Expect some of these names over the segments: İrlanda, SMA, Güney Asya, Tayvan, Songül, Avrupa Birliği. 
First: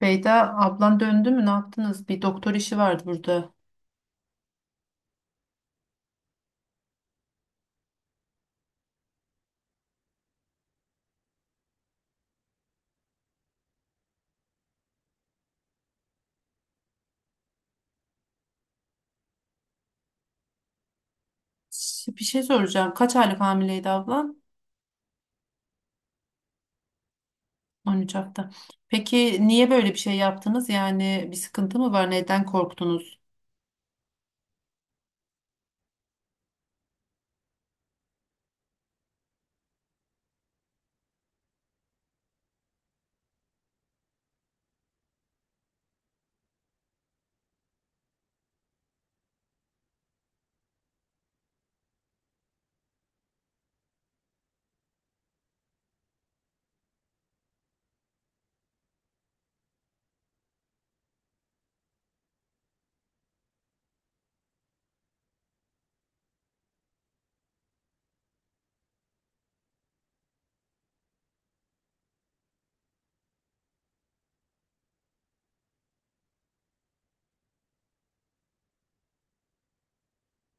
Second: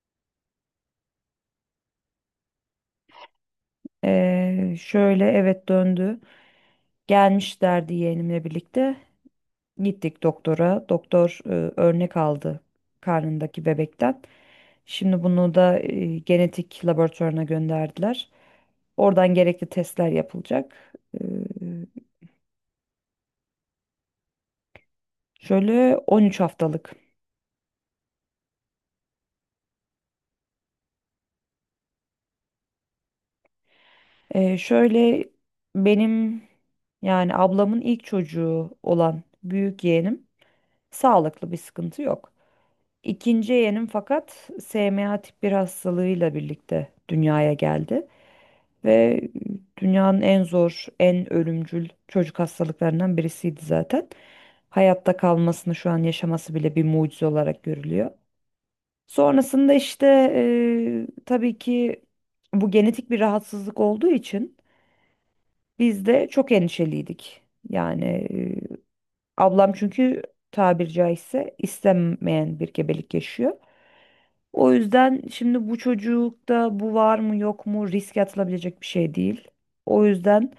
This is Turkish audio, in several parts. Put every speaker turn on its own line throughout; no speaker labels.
Beyda ablan döndü mü ne yaptınız? Bir doktor işi vardı burada.
Şöyle Evet, döndü. Gelmişlerdi yeğenimle birlikte. Gittik doktora. Doktor örnek aldı karnındaki bebekten. Şimdi bunu da genetik laboratuvarına gönderdiler. Oradan gerekli testler yapılacak. Ee,
Bir şey soracağım. Kaç aylık hamileydi ablan?
şöyle 13 haftalık.
13 hafta. Peki niye böyle bir şey yaptınız? Yani bir sıkıntı mı var? Neden korktunuz?
Şöyle benim yani ablamın ilk çocuğu olan büyük yeğenim sağlıklı, bir sıkıntı yok. İkinci yeğenim fakat SMA tip 1 hastalığıyla birlikte dünyaya geldi ve dünyanın en zor, en ölümcül çocuk hastalıklarından birisiydi zaten. Hayatta kalmasını, şu an yaşaması bile bir mucize olarak görülüyor. Sonrasında işte tabii ki bu genetik bir rahatsızlık olduğu için biz de çok endişeliydik. Yani ablam çünkü tabiri caizse istenmeyen bir gebelik yaşıyor. O yüzden şimdi bu çocukta bu var mı yok mu riske atılabilecek bir şey değil. O yüzden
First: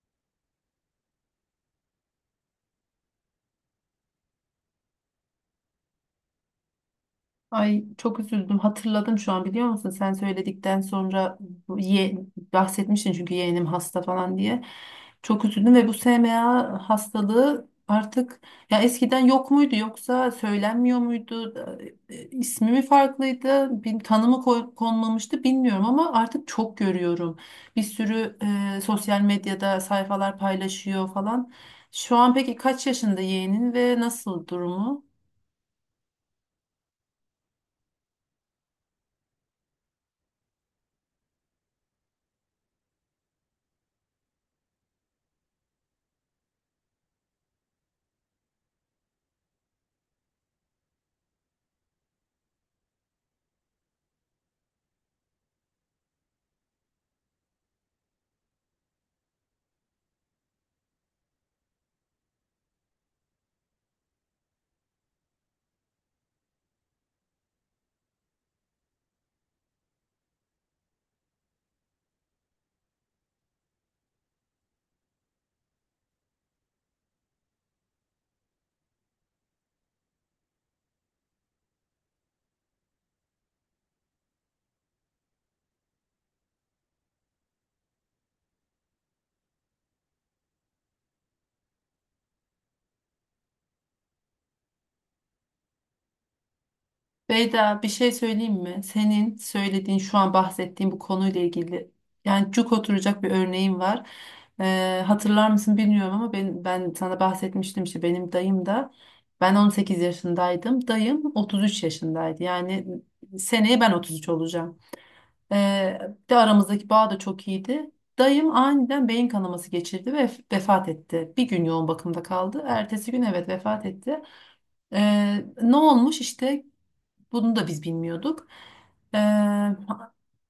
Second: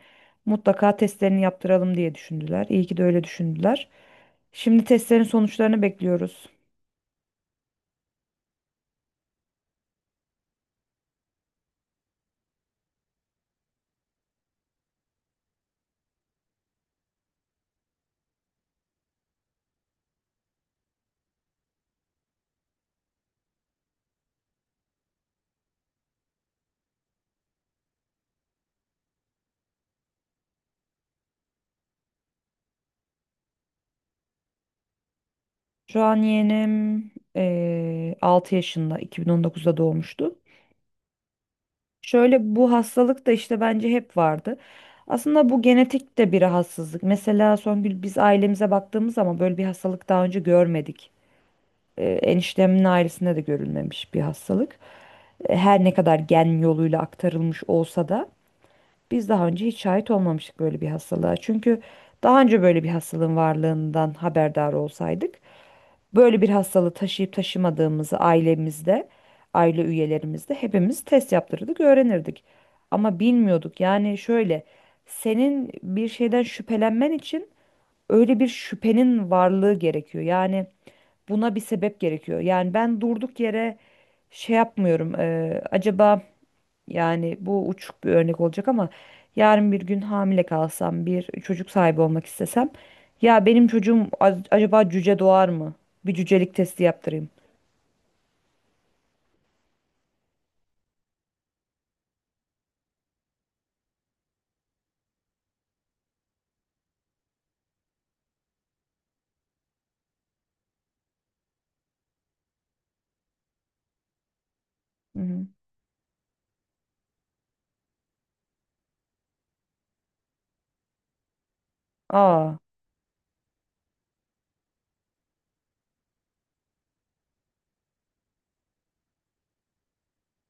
mutlaka testlerini yaptıralım diye düşündüler. İyi ki de öyle düşündüler. Şimdi testlerin sonuçlarını bekliyoruz.
Ay çok üzüldüm. Hatırladım şu an biliyor musun? Sen söyledikten sonra bu ye, bahsetmiştin çünkü yeğenim hasta falan diye. Çok üzüldüm ve bu SMA hastalığı artık ya eskiden yok muydu yoksa söylenmiyor muydu? İsmi mi farklıydı? Bir tanımı konmamıştı bilmiyorum ama artık çok görüyorum. Bir sürü sosyal medyada sayfalar paylaşıyor falan. Şu an peki kaç yaşında yeğenin ve nasıl durumu?
Şu an yeğenim 6 yaşında, 2019'da doğmuştu. Şöyle, bu hastalık da işte bence hep vardı. Aslında bu genetik de bir rahatsızlık. Mesela Songül, biz ailemize baktığımız zaman böyle bir hastalık daha önce görmedik. Eniştemin ailesinde de görülmemiş bir hastalık. Her ne kadar gen yoluyla aktarılmış olsa da biz daha önce hiç şahit olmamıştık böyle bir hastalığa. Çünkü daha önce böyle bir hastalığın varlığından haberdar olsaydık, böyle bir hastalığı taşıyıp taşımadığımızı ailemizde, aile üyelerimizde hepimiz test yaptırırdık, öğrenirdik. Ama bilmiyorduk. Yani şöyle, senin bir şeyden şüphelenmen için öyle bir şüphenin varlığı gerekiyor. Yani buna bir sebep gerekiyor. Yani ben durduk yere şey yapmıyorum. Acaba yani, bu uçuk bir örnek olacak ama, yarın bir gün hamile kalsam, bir çocuk sahibi olmak istesem, ya benim çocuğum acaba cüce doğar mı? Bir cücelik testi yaptırayım.
Beyda bir şey söyleyeyim mi? Senin söylediğin şu an bahsettiğin bu konuyla ilgili yani cuk oturacak bir örneğim var. Hatırlar mısın bilmiyorum ama ben sana bahsetmiştim işte benim dayım da ben 18 yaşındaydım. Dayım 33 yaşındaydı. Yani seneye ben 33 olacağım.
Hı hı.
Ee, de Aramızdaki bağ da çok iyiydi. Dayım aniden beyin kanaması geçirdi ve vefat etti. Bir gün yoğun bakımda
Aa.
kaldı. Ertesi gün evet vefat etti. Ne olmuş işte bunu da biz bilmiyorduk. Ee,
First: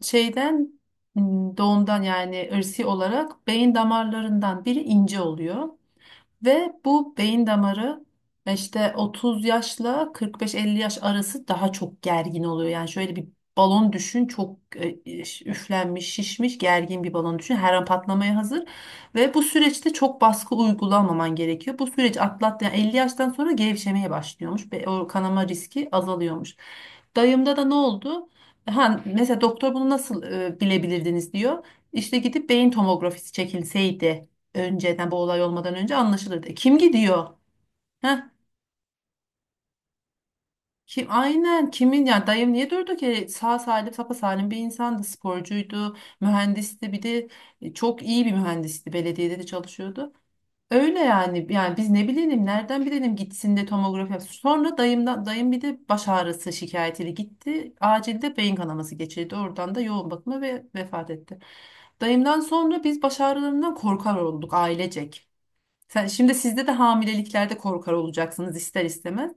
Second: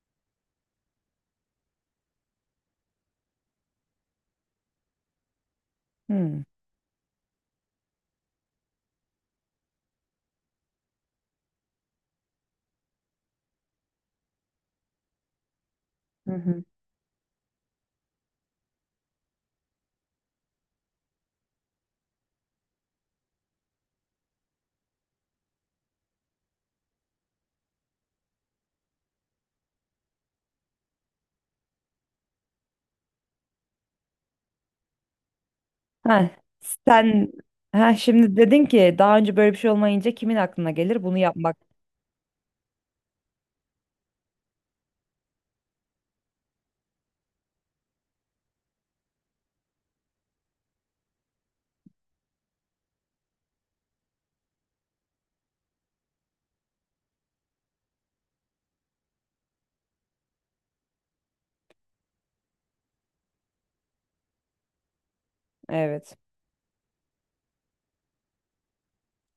şeyden Doğumdan yani ırsi olarak beyin damarlarından biri ince oluyor.
Hı.
Ve bu beyin damarı işte 30 yaşla 45-50 yaş arası daha çok gergin oluyor. Yani şöyle bir balon düşün, çok üflenmiş,
Hı
şişmiş,
hı.
gergin bir balon düşün. Her an patlamaya hazır ve bu süreçte çok baskı uygulamaman gerekiyor. Bu süreç atlattı. Yani 50 yaştan sonra gevşemeye başlıyormuş ve o kanama riski azalıyormuş. Dayımda da ne oldu? Ha, mesela doktor bunu nasıl bilebilirdiniz diyor. İşte gidip beyin tomografisi çekilseydi önceden bu olay olmadan önce
Ha,
anlaşılırdı. Kim gidiyor?
sen ha,
Heh,
şimdi dedin ki daha önce böyle bir şey olmayınca kimin aklına gelir
kim
bunu yapmak?
aynen kimin ya, dayım niye durdu ki, sağ salim sapa salim bir insandı, sporcuydu, mühendisti bir de çok iyi bir mühendisti, belediyede de çalışıyordu. Öyle yani biz ne bilelim, nereden bilelim gitsin de tomografi yapsın. Sonra dayım bir de baş ağrısı şikayetiyle gitti. Acilde beyin kanaması geçirdi. Oradan da yoğun bakıma ve vefat etti. Dayımdan sonra biz baş ağrılarından korkar olduk ailecek. Sen,
Evet.
şimdi sizde de hamileliklerde korkar olacaksınız ister istemez.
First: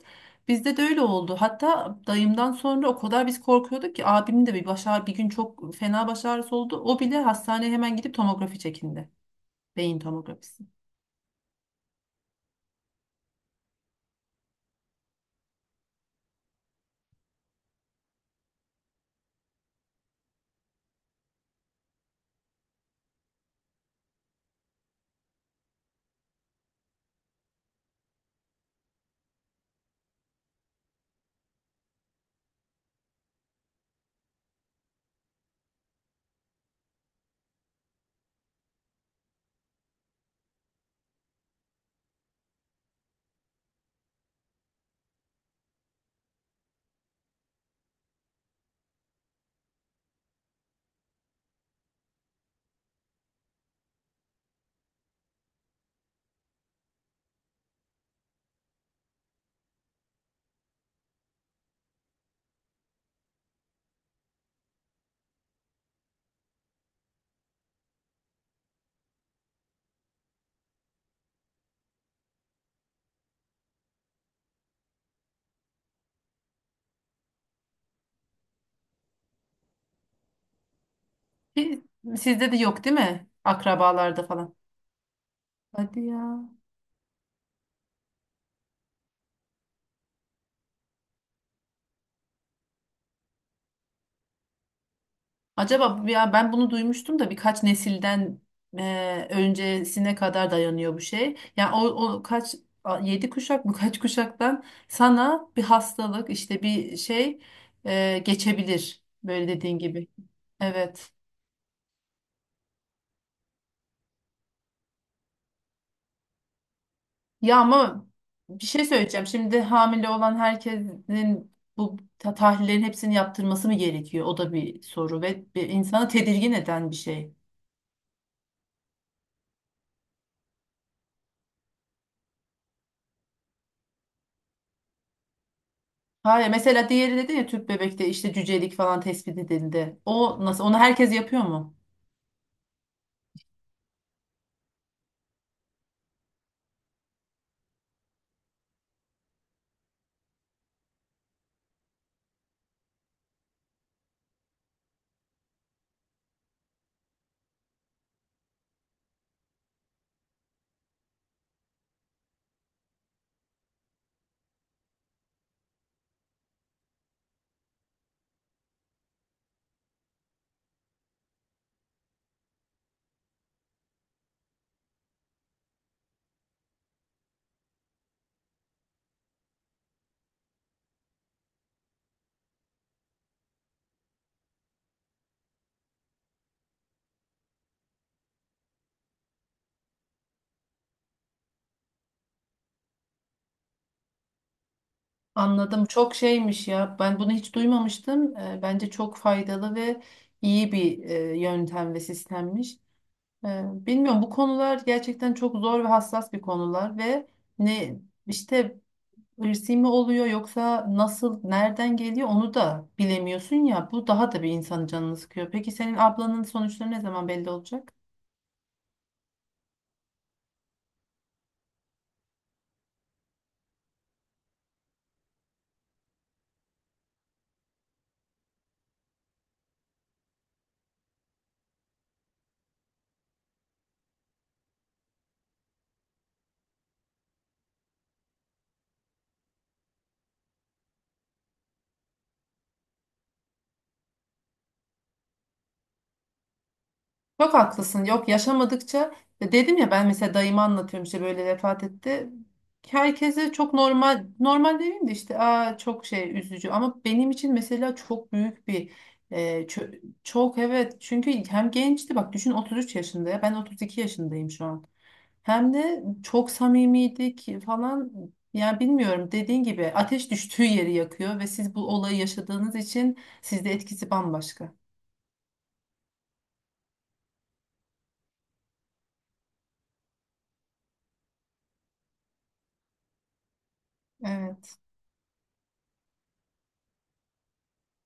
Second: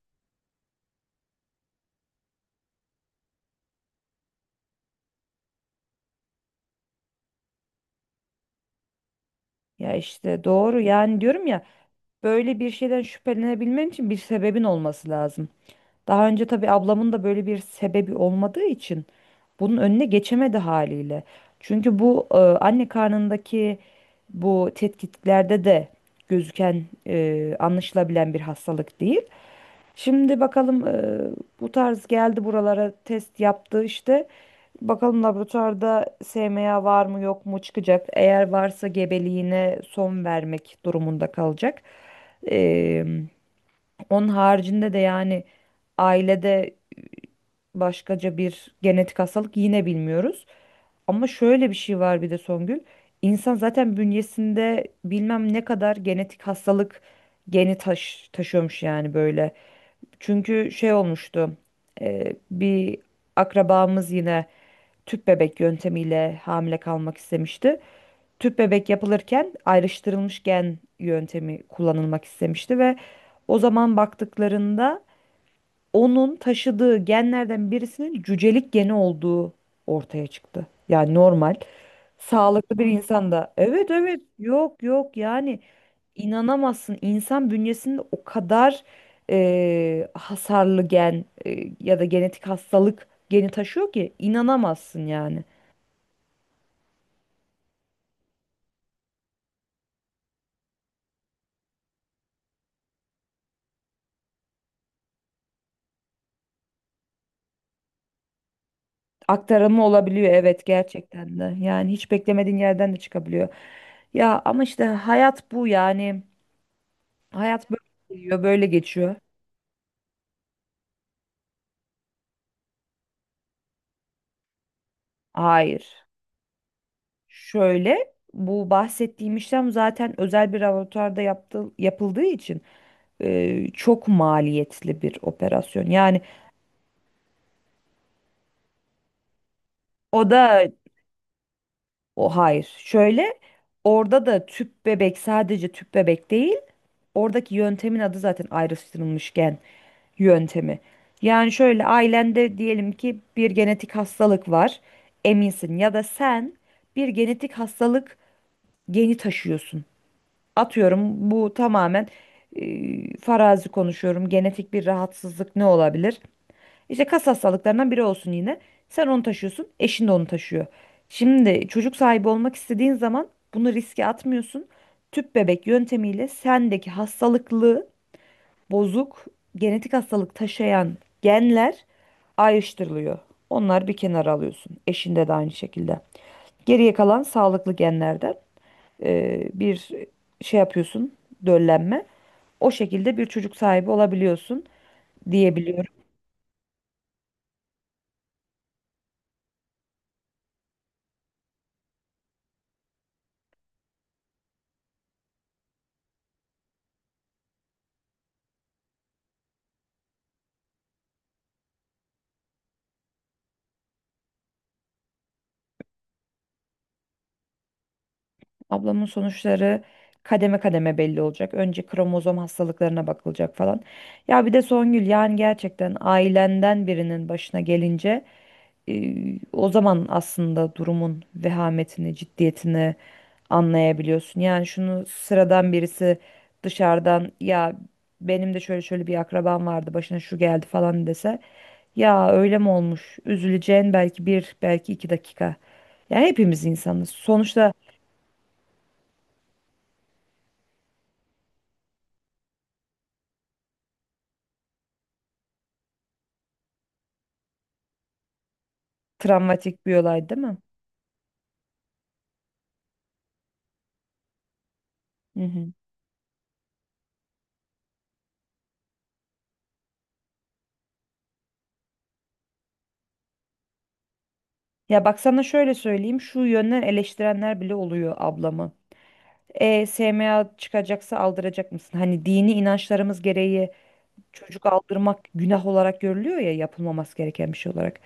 Bizde de öyle oldu. Hatta dayımdan sonra o kadar biz korkuyorduk ki abimin de bir bir gün çok fena baş ağrısı oldu. O bile hastaneye hemen gidip tomografi çekindi.
Ya
Beyin
işte
tomografisi.
doğru, yani diyorum ya, böyle bir şeyden şüphelenebilmen için bir sebebin olması lazım. Daha önce tabii ablamın da böyle bir sebebi olmadığı için bunun önüne geçemedi haliyle. Çünkü bu anne karnındaki bu tetkiklerde de gözüken, anlaşılabilen bir hastalık değil. Şimdi bakalım, bu tarz geldi buralara, test yaptı işte. Bakalım laboratuvarda SMA var mı yok mu çıkacak. Eğer varsa gebeliğine son vermek durumunda kalacak. E, Onun haricinde de yani ailede başkaca bir genetik hastalık yine bilmiyoruz. Ama şöyle bir şey var bir de Songül. İnsan zaten bünyesinde bilmem ne kadar genetik hastalık geni taşıyormuş yani, böyle. Çünkü şey olmuştu. Bir akrabamız yine tüp bebek yöntemiyle hamile kalmak istemişti. Tüp bebek yapılırken ayrıştırılmış gen yöntemi kullanılmak istemişti ve o zaman baktıklarında onun taşıdığı genlerden birisinin cücelik geni olduğu ortaya çıktı. Yani normal,
Ki sizde de
sağlıklı
yok
bir
değil mi?
insan da. Evet evet,
Akrabalarda falan.
yok yok yani.
Hadi ya.
İnanamazsın, insan bünyesinde o kadar hasarlı gen, ya da genetik hastalık geni taşıyor ki inanamazsın yani.
Acaba ya ben bunu duymuştum da birkaç nesilden öncesine kadar dayanıyor bu şey. Yani o kaç yedi kuşak mı kaç kuşaktan sana bir hastalık, işte bir şey geçebilir böyle dediğin
Aktarımı
gibi.
olabiliyor, evet,
Evet.
gerçekten de. Yani hiç beklemediğin yerden de çıkabiliyor. Ya ama işte, hayat bu yani.
Ya
Hayat böyle
ama
geliyor, böyle
bir şey
geçiyor.
söyleyeceğim. Şimdi hamile olan herkesin bu tahlillerin hepsini yaptırması mı gerekiyor? O da bir soru ve bir
Hayır.
insanı tedirgin eden bir şey.
Şöyle, bu bahsettiğim işlem zaten özel bir laboratuvarda yapıldığı için çok maliyetli bir operasyon.
Hayır mesela, diğeri dedi ya, tüp bebekte işte cücelik falan tespit edildi.
O
O nasıl,
da
onu herkes yapıyor mu?
O hayır. Şöyle, orada da tüp bebek, sadece tüp bebek değil. Oradaki yöntemin adı zaten ayrıştırılmış gen yöntemi. Yani şöyle, ailende diyelim ki bir genetik hastalık var. Eminsin ya da sen bir genetik hastalık geni taşıyorsun. Atıyorum, bu tamamen farazi konuşuyorum. Genetik bir rahatsızlık ne olabilir? İşte kas hastalıklarından biri olsun yine. Sen onu taşıyorsun, eşin de onu taşıyor. Şimdi çocuk sahibi olmak istediğin zaman bunu riske atmıyorsun. Tüp bebek yöntemiyle sendeki hastalıklı, bozuk, genetik hastalık taşıyan genler ayrıştırılıyor. Onlar bir kenara alıyorsun. Eşinde de aynı şekilde. Geriye kalan sağlıklı genlerde bir şey yapıyorsun, döllenme. O şekilde bir çocuk sahibi olabiliyorsun
Anladım.
diyebiliyorum.
Çok şeymiş ya. Ben bunu hiç duymamıştım. Bence çok faydalı ve iyi bir yöntem ve sistemmiş. Bilmiyorum, bu konular gerçekten çok zor ve hassas bir konular ve ne işte, ırsi mi oluyor yoksa nasıl, nereden geliyor onu da bilemiyorsun ya. Bu daha da bir insanın canını sıkıyor. Peki senin ablanın sonuçları ne zaman belli olacak?
Ablamın sonuçları kademe kademe belli olacak. Önce kromozom hastalıklarına bakılacak falan. Ya bir de Songül, yani gerçekten ailenden birinin başına gelince e, o zaman aslında durumun vehametini, ciddiyetini anlayabiliyorsun. Yani şunu sıradan birisi dışarıdan, ya benim de şöyle şöyle bir akrabam vardı, başına şu geldi falan dese, ya öyle mi olmuş? Üzüleceğin belki bir, belki iki dakika. Yani hepimiz insanız
Çok
sonuçta.
haklısın. Yok, yaşamadıkça, dedim ya, ben mesela dayımı anlatıyorum işte, böyle vefat etti. Herkese çok normal, normal demeyeyim de işte, aa çok şey üzücü ama benim için mesela çok büyük bir
Travmatik bir olay değil mi?
çok, evet, çünkü hem gençti, bak düşün, 33 yaşında, ya ben 32 yaşındayım şu an.
Hı hı.
Hem de çok samimiydik falan, yani bilmiyorum, dediğin gibi ateş düştüğü yeri yakıyor ve siz bu olayı yaşadığınız için sizde etkisi bambaşka.
Ya bak, sana şöyle söyleyeyim. Şu yönden eleştirenler bile oluyor ablamı. E, SMA çıkacaksa aldıracak mısın? Hani dini inançlarımız gereği çocuk
Evet.
aldırmak günah olarak görülüyor ya, yapılmaması gereken bir şey olarak.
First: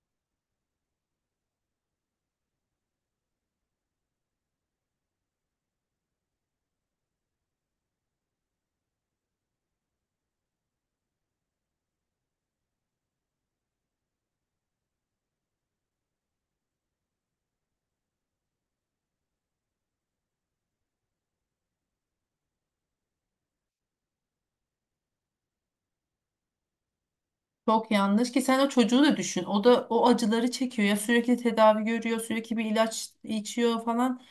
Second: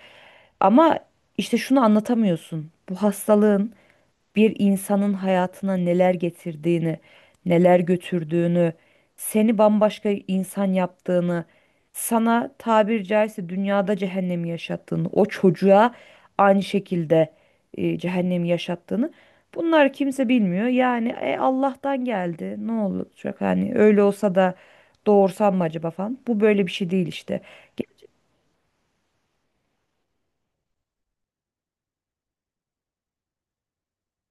Ama işte şunu anlatamıyorsun. Bu hastalığın bir insanın hayatına neler getirdiğini, neler götürdüğünü, seni bambaşka insan yaptığını, sana tabir caizse dünyada cehennemi yaşattığını, o çocuğa aynı şekilde cehennemi yaşattığını, bunlar, kimse bilmiyor. Yani Allah'tan geldi, ne olacak, hani öyle olsa da doğursam mı acaba falan. Bu böyle bir şey değil işte.
Çok yanlış, ki sen o çocuğu da düşün. O da o acıları çekiyor ya, sürekli tedavi görüyor, sürekli bir ilaç içiyor falan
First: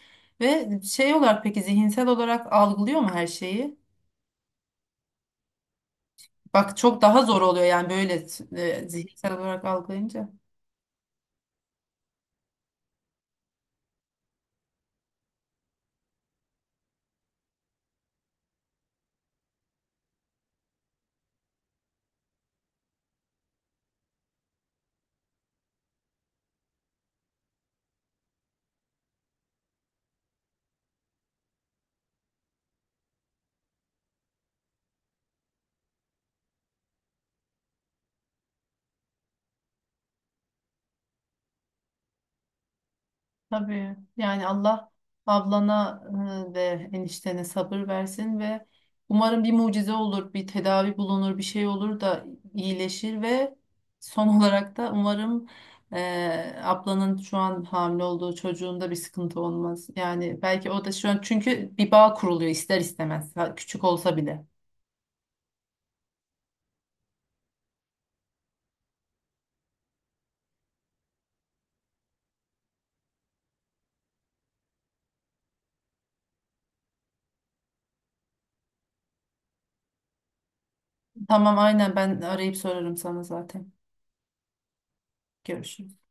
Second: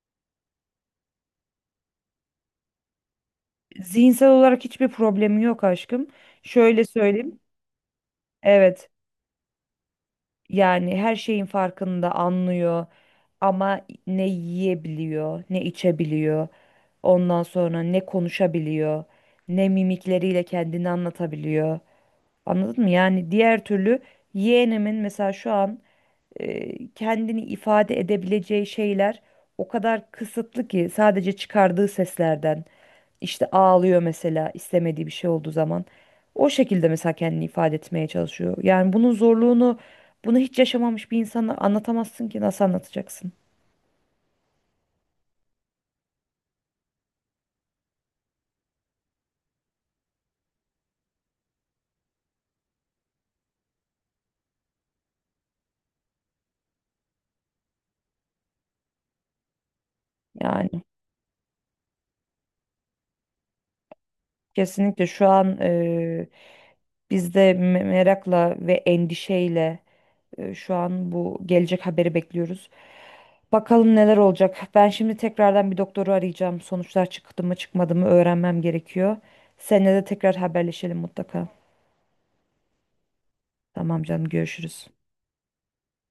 ve şey olarak, peki zihinsel olarak algılıyor mu her şeyi?
Zihinsel olarak hiçbir problemi yok aşkım.
Bak
Şöyle
çok daha
söyleyeyim.
zor oluyor yani, böyle
Evet.
zihinsel olarak algılayınca.
Yani her şeyin farkında, anlıyor, ama ne yiyebiliyor, ne içebiliyor. Ondan sonra ne konuşabiliyor, ne mimikleriyle kendini anlatabiliyor. Anladın mı? Yani diğer türlü, yeğenimin mesela şu an kendini ifade edebileceği şeyler o kadar kısıtlı ki, sadece çıkardığı seslerden, işte ağlıyor mesela istemediği bir şey olduğu zaman, o şekilde mesela kendini ifade etmeye çalışıyor. Yani bunun zorluğunu, bunu hiç yaşamamış bir insana anlatamazsın ki, nasıl anlatacaksın?
Tabii yani, Allah ablana ve eniştene sabır versin ve umarım bir mucize olur, bir tedavi bulunur, bir şey olur da iyileşir ve son olarak da umarım ablanın şu an hamile olduğu çocuğunda bir sıkıntı olmaz. Yani belki
Yani
o da şu an çünkü bir bağ kuruluyor ister istemez ha, küçük olsa bile.
kesinlikle şu an, biz de merakla ve endişeyle, şu an bu gelecek haberi bekliyoruz. Bakalım neler olacak. Ben şimdi tekrardan bir doktoru arayacağım. Sonuçlar çıktı mı çıkmadı mı öğrenmem gerekiyor. Seninle de tekrar haberleşelim mutlaka.
Tamam, aynen, ben arayıp sorarım sana zaten.
Tamam canım, görüşürüz.
Görüşürüz.